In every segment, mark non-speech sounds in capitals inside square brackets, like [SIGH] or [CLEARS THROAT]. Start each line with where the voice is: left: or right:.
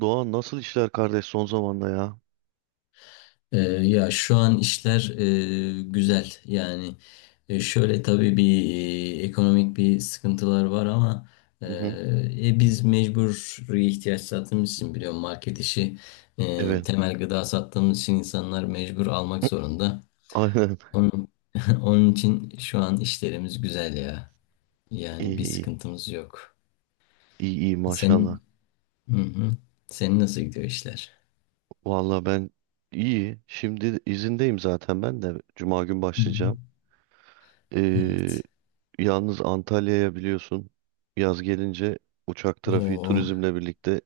right: Doğan nasıl işler kardeş son zamanda ya?
left: Ya şu an işler güzel yani. Şöyle tabii bir ekonomik bir sıkıntılar var, ama e,
right: Hı hı.
left: biz mecburi ihtiyaç sattığımız için biliyorum, market işi,
right: Evet.
left: temel gıda sattığımız için insanlar mecbur almak
right: [LAUGHS]
left: zorunda.
right: Aynen.
left: Onun, [LAUGHS] Onun için şu an işlerimiz güzel ya,
right: İyi
left: yani bir
right: iyi.
left: sıkıntımız yok.
right: İyi iyi maşallah.
left: Senin hı hı. Senin nasıl gidiyor işler?
right: Valla ben iyi. Şimdi izindeyim zaten ben de. Cuma gün
left: Hı hı.
right: başlayacağım. Ee,
left: Evet.
right: Yalnız Antalya'ya biliyorsun yaz gelince uçak trafiği
left: Oo,
right: turizmle birlikte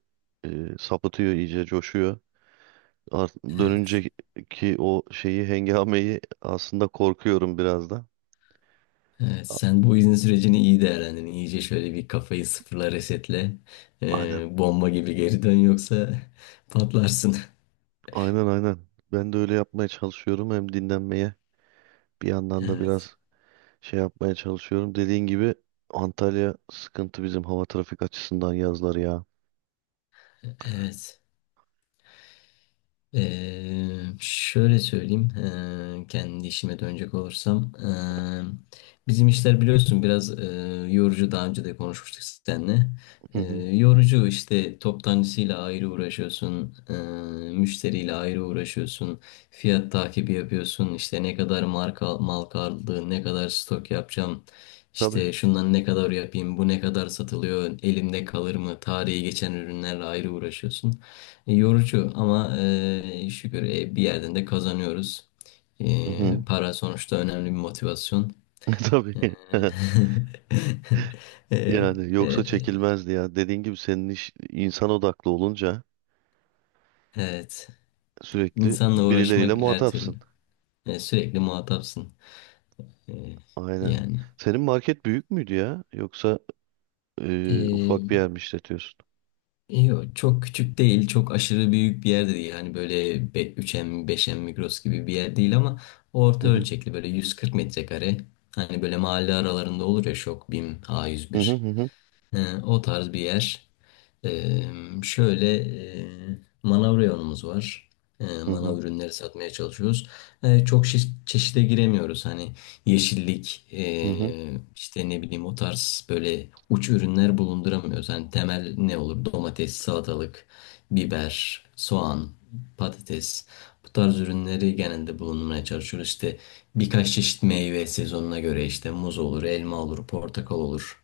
right: e, sapıtıyor, iyice coşuyor. Art
left: evet.
right: dönünce ki o şeyi, hengameyi aslında korkuyorum biraz da.
left: Evet,
right: A-
left: sen bu izin sürecini iyi değerlendirin. İyice şöyle bir kafayı sıfırla, resetle.
right: Aynen.
left: Bomba gibi geri dön, yoksa [LAUGHS] patlarsın.
right: Aynen aynen. Ben de öyle yapmaya çalışıyorum, hem dinlenmeye, bir yandan da
left: Evet.
right: biraz şey yapmaya çalışıyorum. Dediğin gibi Antalya sıkıntı bizim hava trafik açısından yazları ya.
left: Evet. Şöyle söyleyeyim, kendi işime dönecek olursam, bizim işler biliyorsun biraz yorucu. Daha önce de konuşmuştuk seninle.
right: Hı hı.
left: Eee, yorucu işte, toptancısıyla ayrı uğraşıyorsun, müşteriyle ayrı uğraşıyorsun, fiyat takibi yapıyorsun. İşte ne kadar marka mal kaldı, ne kadar stok yapacağım.
right: Tabii.
left: İşte şundan ne kadar yapayım, bu ne kadar satılıyor, elimde kalır mı, tarihi geçen ürünlerle ayrı uğraşıyorsun. Yorucu, ama şükür, bir yerden de kazanıyoruz. E,
right: Hı hı.
left: para sonuçta önemli bir motivasyon.
right: [LAUGHS] Tabii.
left: E,
right: [LAUGHS]
left: [LAUGHS] e,
right: Yani yoksa
left: e,
right: çekilmezdi ya. Dediğin gibi senin iş insan odaklı olunca
left: evet.
right: sürekli
left: İnsanla
right: birileriyle
left: uğraşmak her türlü.
right: muhatapsın.
left: Sürekli muhatapsın. E,
right: Aynen.
left: yani.
right: Senin market büyük müydü ya? Yoksa ufak
left: E,
right: bir yer mi işletiyorsun?
left: yok, çok küçük değil, çok aşırı büyük bir yer de değil. Hani böyle 3M, 5M Migros gibi bir yer değil, ama
right: Hı
left: orta
right: hı.
left: ölçekli böyle 140 metrekare. Hani böyle mahalle aralarında olur ya: Şok, BİM,
right: Hı hı
left: A101.
right: hı hı.
left: He, o tarz bir yer. Ee, şöyle manav reyonumuz var. Ee,
right: Hı
left: manav
right: hı.
left: ürünleri satmaya çalışıyoruz. Çok çeşide giremiyoruz. Hani yeşillik,
right: Hı hı.
left: işte ne bileyim, o tarz böyle uç ürünler bulunduramıyoruz. Hani temel ne olur? Domates, salatalık, biber, soğan, patates. Bu tarz ürünleri genelde bulundurmaya çalışıyoruz. İşte birkaç çeşit meyve sezonuna göre, işte muz olur, elma olur, portakal olur.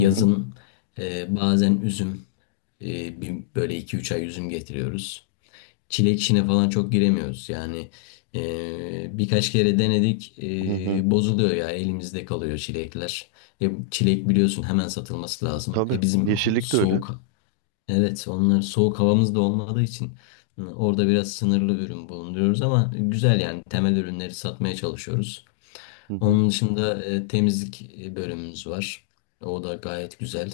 right: Hı hı.
left: bazen üzüm. Böyle iki üç ay üzüm getiriyoruz. Çilek işine falan çok giremiyoruz. Yani birkaç kere denedik.
right: Hı hı.
left: Bozuluyor ya, elimizde kalıyor çilekler. Çilek biliyorsun hemen satılması lazım.
right: Tabii.
left: Bizim
right: Yeşillik de öyle.
left: soğuk, evet onlar, soğuk havamız da olmadığı için orada biraz sınırlı ürün bulunduruyoruz, ama güzel, yani temel ürünleri satmaya çalışıyoruz.
right: Hı hı.
left: Onun dışında temizlik bölümümüz var. O da gayet güzel.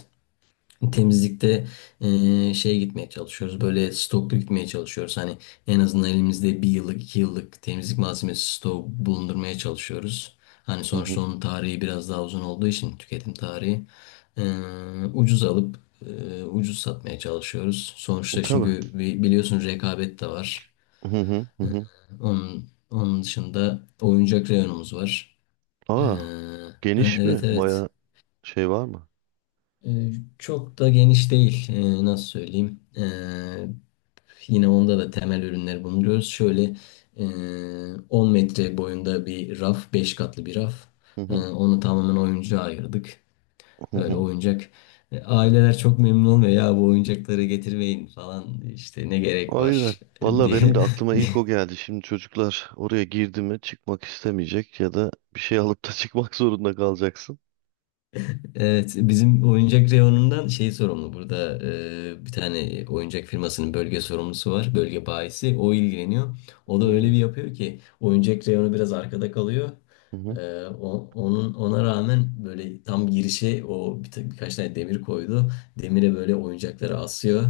left: Temizlikte şeye gitmeye çalışıyoruz. Böyle stoklu gitmeye çalışıyoruz. Hani en azından elimizde bir yıllık, iki yıllık temizlik malzemesi stoğu bulundurmaya çalışıyoruz. Hani
right: Hı
left: sonuçta
right: hı.
left: onun tarihi biraz daha uzun olduğu için, tüketim tarihi. Ucuz alıp ucuz satmaya çalışıyoruz. Sonuçta,
right: Tabii.
left: çünkü biliyorsun, rekabet de var.
right: Hı hı. Hı hı.
left: Onun dışında oyuncak reyonumuz var. Eee,
right: Aa,
left: ha,
right: geniş
left: evet
right: mi?
left: evet.
right: Baya şey var mı?
left: Ee, Çok da geniş değil. Nasıl söyleyeyim? Yine onda da temel ürünleri bulunuyoruz. Şöyle e, 10 metre boyunda bir raf, 5 katlı bir raf.
right: Hı
left: E,
right: hı,
left: onu tamamen oyuncağa ayırdık.
right: hı
left: Böyle
right: hı.
left: oyuncak. Aileler çok memnun olmuyor. Ya, bu oyuncakları getirmeyin falan. İşte ne gerek
right: Aynen.
left: var [LAUGHS]
right: Valla
left: diye.
right: benim de
left: [LAUGHS]
right: aklıma ilk o geldi. Şimdi çocuklar oraya girdi mi çıkmak istemeyecek ya da bir şey alıp da [LAUGHS] çıkmak zorunda kalacaksın.
left: Evet, bizim oyuncak reyonundan şey sorumlu burada, bir tane oyuncak firmasının bölge sorumlusu var, bölge bayisi o ilgileniyor. O da öyle bir
right: Hı
left: yapıyor ki oyuncak reyonu biraz arkada kalıyor.
right: hı hı.
left: Onun ona rağmen böyle tam girişe birkaç tane demir koydu. Demire böyle oyuncakları asıyor.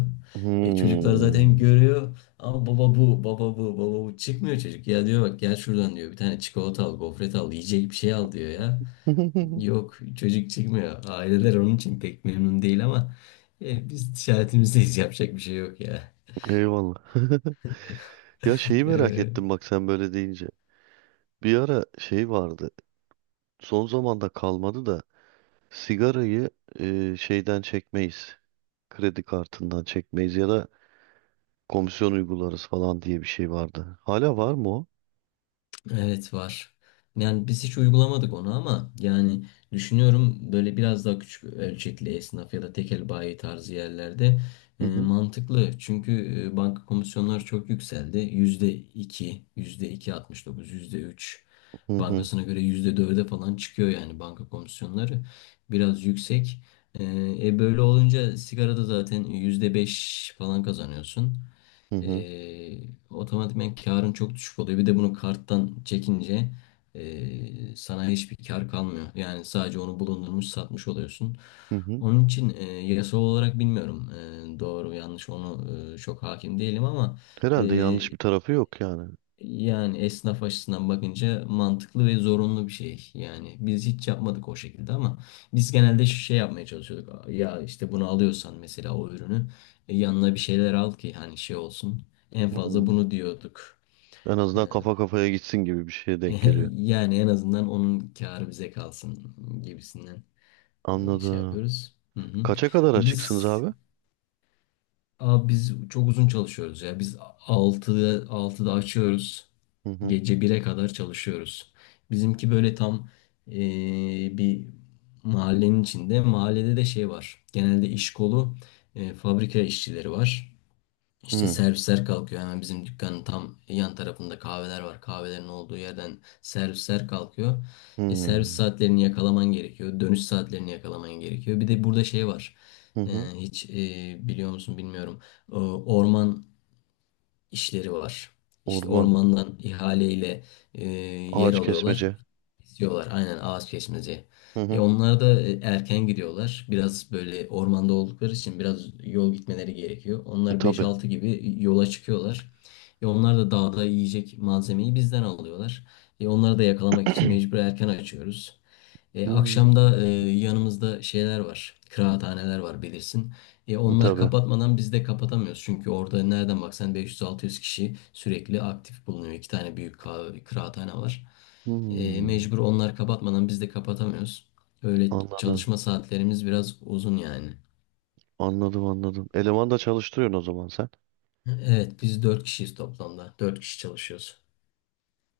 left: Çocuklar zaten
right: Hmm.
left: görüyor, ama baba bu, baba bu, baba bu, çıkmıyor çocuk. Ya diyor, bak gel şuradan diyor, bir tane çikolata al, gofret al, yiyecek bir şey al diyor ya.
right: [LAUGHS]
left: Yok, çocuk çıkmıyor. Aileler onun için pek memnun değil, ama biz ticaretimizdeyiz, yapacak bir şey yok ya.
right: Eyvallah. [LAUGHS] Ya şeyi
left: [LAUGHS]
right: merak
left: E,
right: ettim bak sen böyle deyince. Bir ara şey vardı. Son zamanda kalmadı da sigarayı şeyden çekmeyiz. Kredi kartından çekmeyiz ya da komisyon uygularız falan diye bir şey vardı. Hala var mı o?
left: Evet, var. Yani biz hiç uygulamadık onu, ama yani düşünüyorum, böyle biraz daha küçük ölçekli esnaf ya da tekel bayi tarzı yerlerde
right: Hı hı.
left: mantıklı. Çünkü banka komisyonları çok yükseldi. %2, %2,69, %3.
right: Hı hı.
left: Bankasına göre %4'e falan çıkıyor, yani banka komisyonları biraz yüksek. E, böyle olunca sigarada zaten %5 falan kazanıyorsun.
right: Hı hı.
left: Eee otomatikman karın çok düşük oluyor. Bir de bunu karttan çekince sana hiçbir kar kalmıyor. Yani sadece onu bulundurmuş satmış oluyorsun.
right: Hı hı.
left: Onun için yasal olarak bilmiyorum, doğru yanlış onu çok hakim değilim, ama e,
right: Herhalde yanlış bir tarafı yok yani.
left: yani esnaf açısından bakınca mantıklı ve zorunlu bir şey. Yani biz hiç yapmadık o şekilde, ama biz genelde şu şey yapmaya çalışıyorduk. Ya işte, bunu alıyorsan mesela o ürünü, yanına bir şeyler al ki hani şey olsun. En fazla
right: Hmm.
left: bunu diyorduk.
right: En
left: Ee,
right: azından kafa kafaya gitsin gibi bir şeye denk geliyor.
left: [LAUGHS] yani en azından onun kârı bize kalsın gibisinden şey
right: Anladım.
left: yapıyoruz. Hı hı.
right: Kaça kadar açıksınız
left: Biz
right: abi?
left: Abi biz çok uzun çalışıyoruz ya. Biz altıda açıyoruz.
right: Hı hı.
left: Gece 1'e kadar çalışıyoruz. Bizimki böyle tam eee, bir mahallenin içinde. Mahallede de şey var. Genelde iş kolu fabrika işçileri var. İşte
right: Hı
left: servisler kalkıyor, hemen bizim dükkanın tam yan tarafında kahveler var. Kahvelerin olduğu yerden servisler kalkıyor.
right: hı.
left: Servis saatlerini yakalaman gerekiyor. Dönüş saatlerini yakalaman gerekiyor. Bir de burada şey var.
right: Hı
left: E,
right: hı.
left: hiç biliyor musun bilmiyorum. Orman işleri var. İşte
right: Orman,
left: ormandan ihaleyle e, yer
right: ağaç
left: alıyorlar.
right: kesmece.
left: İstiyorlar, aynen, ağaç kesmece.
right: Hı
left: E
right: hı.
left: onlar da erken gidiyorlar. Biraz böyle ormanda oldukları için biraz yol gitmeleri gerekiyor. Onlar beş
right: Tabii.
left: altı gibi yola çıkıyorlar. Onlar da dağda yiyecek malzemeyi bizden alıyorlar. Onları da yakalamak için
right: [CLEARS THROAT]
left: mecbur erken açıyoruz. E,
right: Hmm,
left: akşamda yanımızda şeyler var. Kıraathaneler var, bilirsin. Onlar
right: tabii.
left: kapatmadan biz de kapatamıyoruz. Çünkü orada nereden baksan 500-600 kişi sürekli aktif bulunuyor. İki tane büyük kıraathane var. E,
right: Hmm,
left: mecbur onlar kapatmadan biz de kapatamıyoruz. Öyle,
right: anladım.
left: çalışma saatlerimiz biraz uzun yani.
right: Anladım anladım. Eleman da çalıştırıyorsun o zaman sen.
left: Evet, biz 4 kişiyiz toplamda. Dört kişi çalışıyoruz.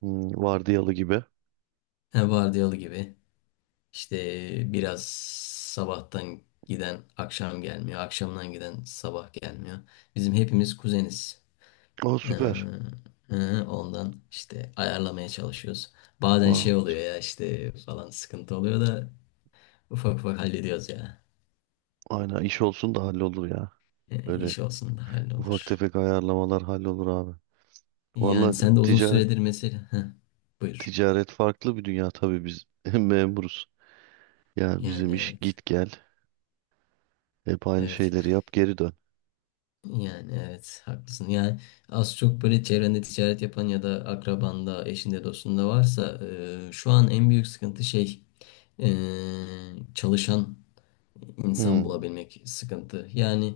right: Hmm, vardiyalı gibi.
left: He, vardiyalı gibi. İşte biraz, sabahtan giden akşam gelmiyor. Akşamdan giden sabah gelmiyor. Bizim hepimiz kuzeniz.
right: Aa
left: Ee,
right: süper.
left: ondan işte ayarlamaya çalışıyoruz. Bazen şey
right: Vay.
left: oluyor ya, işte falan sıkıntı oluyor da ufak ufak hallediyoruz ya.
right: Aynen iş olsun da hallolur ya. Öyle
left: İş olsun da
right: ufak
left: hallolur.
right: tefek ayarlamalar hallolur abi.
left: Yani
right: Vallahi
left: sen de uzun
right: ticaret
left: süredir mesela. Heh, buyur.
right: ticaret farklı bir dünya tabii biz [LAUGHS] memuruz. Yani
left: Yani
right: bizim iş
left: evet.
right: git gel. Hep aynı
left: Evet.
right: şeyleri yap geri dön.
left: Yani evet, haklısın. Yani az çok böyle çevrende ticaret yapan ya da akrabanda, eşinde, dostunda varsa şu an en büyük sıkıntı şey, e, çalışan insan
right: Hmm,
left: bulabilmek sıkıntı. Yani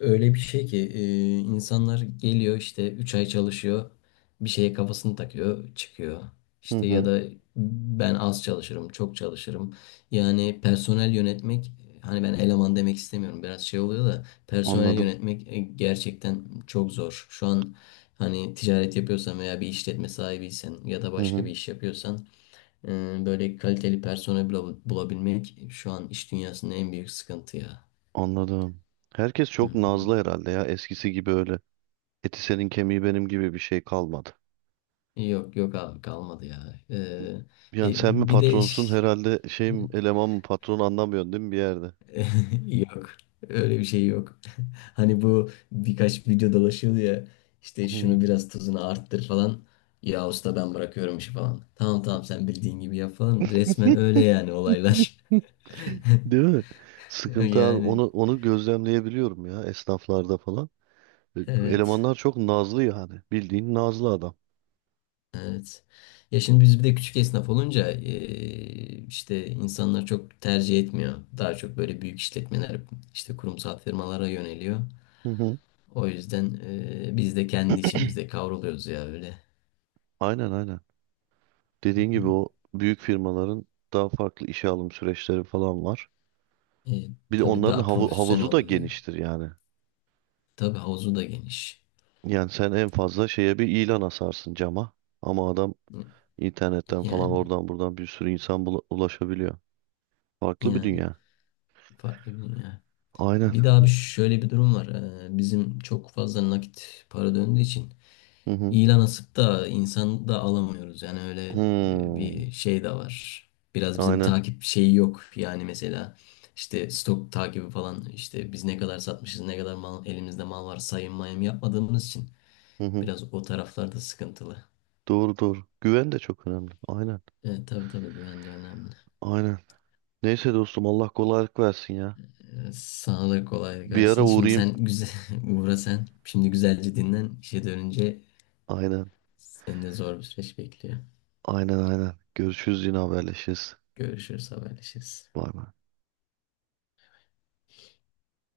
left: öyle bir şey ki insanlar geliyor, işte 3 ay çalışıyor, bir şeye kafasını takıyor çıkıyor.
right: hı
left: İşte ya
right: hı.
left: da ben az çalışırım, çok çalışırım. Yani personel yönetmek, hani ben eleman demek istemiyorum, biraz şey oluyor da, personel
right: Anladım.
left: yönetmek gerçekten çok zor. Şu an hani ticaret yapıyorsan veya bir işletme sahibiysen ya da
right: Hı
left: başka bir
right: hı.
left: iş yapıyorsan, böyle kaliteli personel bulabilmek şu an iş dünyasının en büyük sıkıntı ya.
right: Anladım. Herkes çok
left: Hı.
right: nazlı herhalde ya. Eskisi gibi öyle. Eti senin kemiği benim gibi bir şey kalmadı.
left: Yok yok abi, kalmadı ya. Ee,
right: Yani
left: e,
right: sen mi
left: bir de
right: patronsun herhalde, şey mi, eleman mı patron, anlamıyorsun değil mi bir yerde?
left: [LAUGHS] yok, öyle bir şey yok. [LAUGHS] Hani, bu birkaç video dolaşıyordu ya, işte
right: Hı.
left: şunu biraz tuzunu arttır falan. Ya usta, ben bırakıyorum işi falan. Tamam, tamam, sen bildiğin gibi yap falan. Resmen öyle yani olaylar.
right: [LAUGHS]
left: [LAUGHS]
right: Değil mi? Sıkıntı abi.
left: Yani
right: Onu gözlemleyebiliyorum ya esnaflarda falan. E,
left: evet
right: Elemanlar çok nazlı yani. Bildiğin nazlı adam.
left: evet. Ya, şimdi biz bir de küçük esnaf olunca işte insanlar çok tercih etmiyor. Daha çok böyle büyük işletmeler, işte kurumsal firmalara yöneliyor.
right: Hı hı.
left: O yüzden biz de kendi içimizde kavruluyoruz ya, öyle.
right: Aynen aynen. Dediğin gibi o büyük firmaların daha farklı işe alım süreçleri falan var.
left: E,
right: Bir de
left: tabii
right: onların
left: daha profesyonel
right: havuzu da
left: oluyor.
right: geniştir yani.
left: Tabii havuzu da geniş.
right: Yani sen en fazla şeye bir ilan asarsın cama. Ama adam internetten falan
left: Yani
right: oradan buradan bir sürü insan ulaşabiliyor. Farklı bir
left: yani
right: dünya.
left: farklı bir dünya.
right: Aynen.
left: Bir daha bir şöyle bir durum var. Bizim çok fazla nakit para döndüğü için
right: Hı hı.
left: ilan asıp da insan da alamıyoruz. Yani öyle
right: Hmm.
left: bir şey de var. Biraz bizim
right: Aynen.
left: takip şeyi yok. Yani mesela, işte stok takibi falan, işte biz ne kadar satmışız, ne kadar mal, elimizde mal var, sayım mayım yapmadığımız için
right: Hı hı.
left: biraz o taraflarda sıkıntılı.
right: Doğru doğru. Güven de çok önemli. Aynen.
left: Evet, tabii tabii, güven de önemli.
right: Aynen. Neyse dostum Allah kolaylık versin ya.
left: Sana da kolaylık
right: Bir ara
left: versin. Şimdi
right: uğrayayım.
left: sen güzel [LAUGHS] uğra sen. Şimdi güzelce dinlen. İşe dönünce
right: Aynen.
left: seni de zor bir süreç bekliyor.
right: Aynen aynen. Görüşürüz yine haberleşiriz.
left: Görüşürüz, haberleşiriz.
right: Bay bay.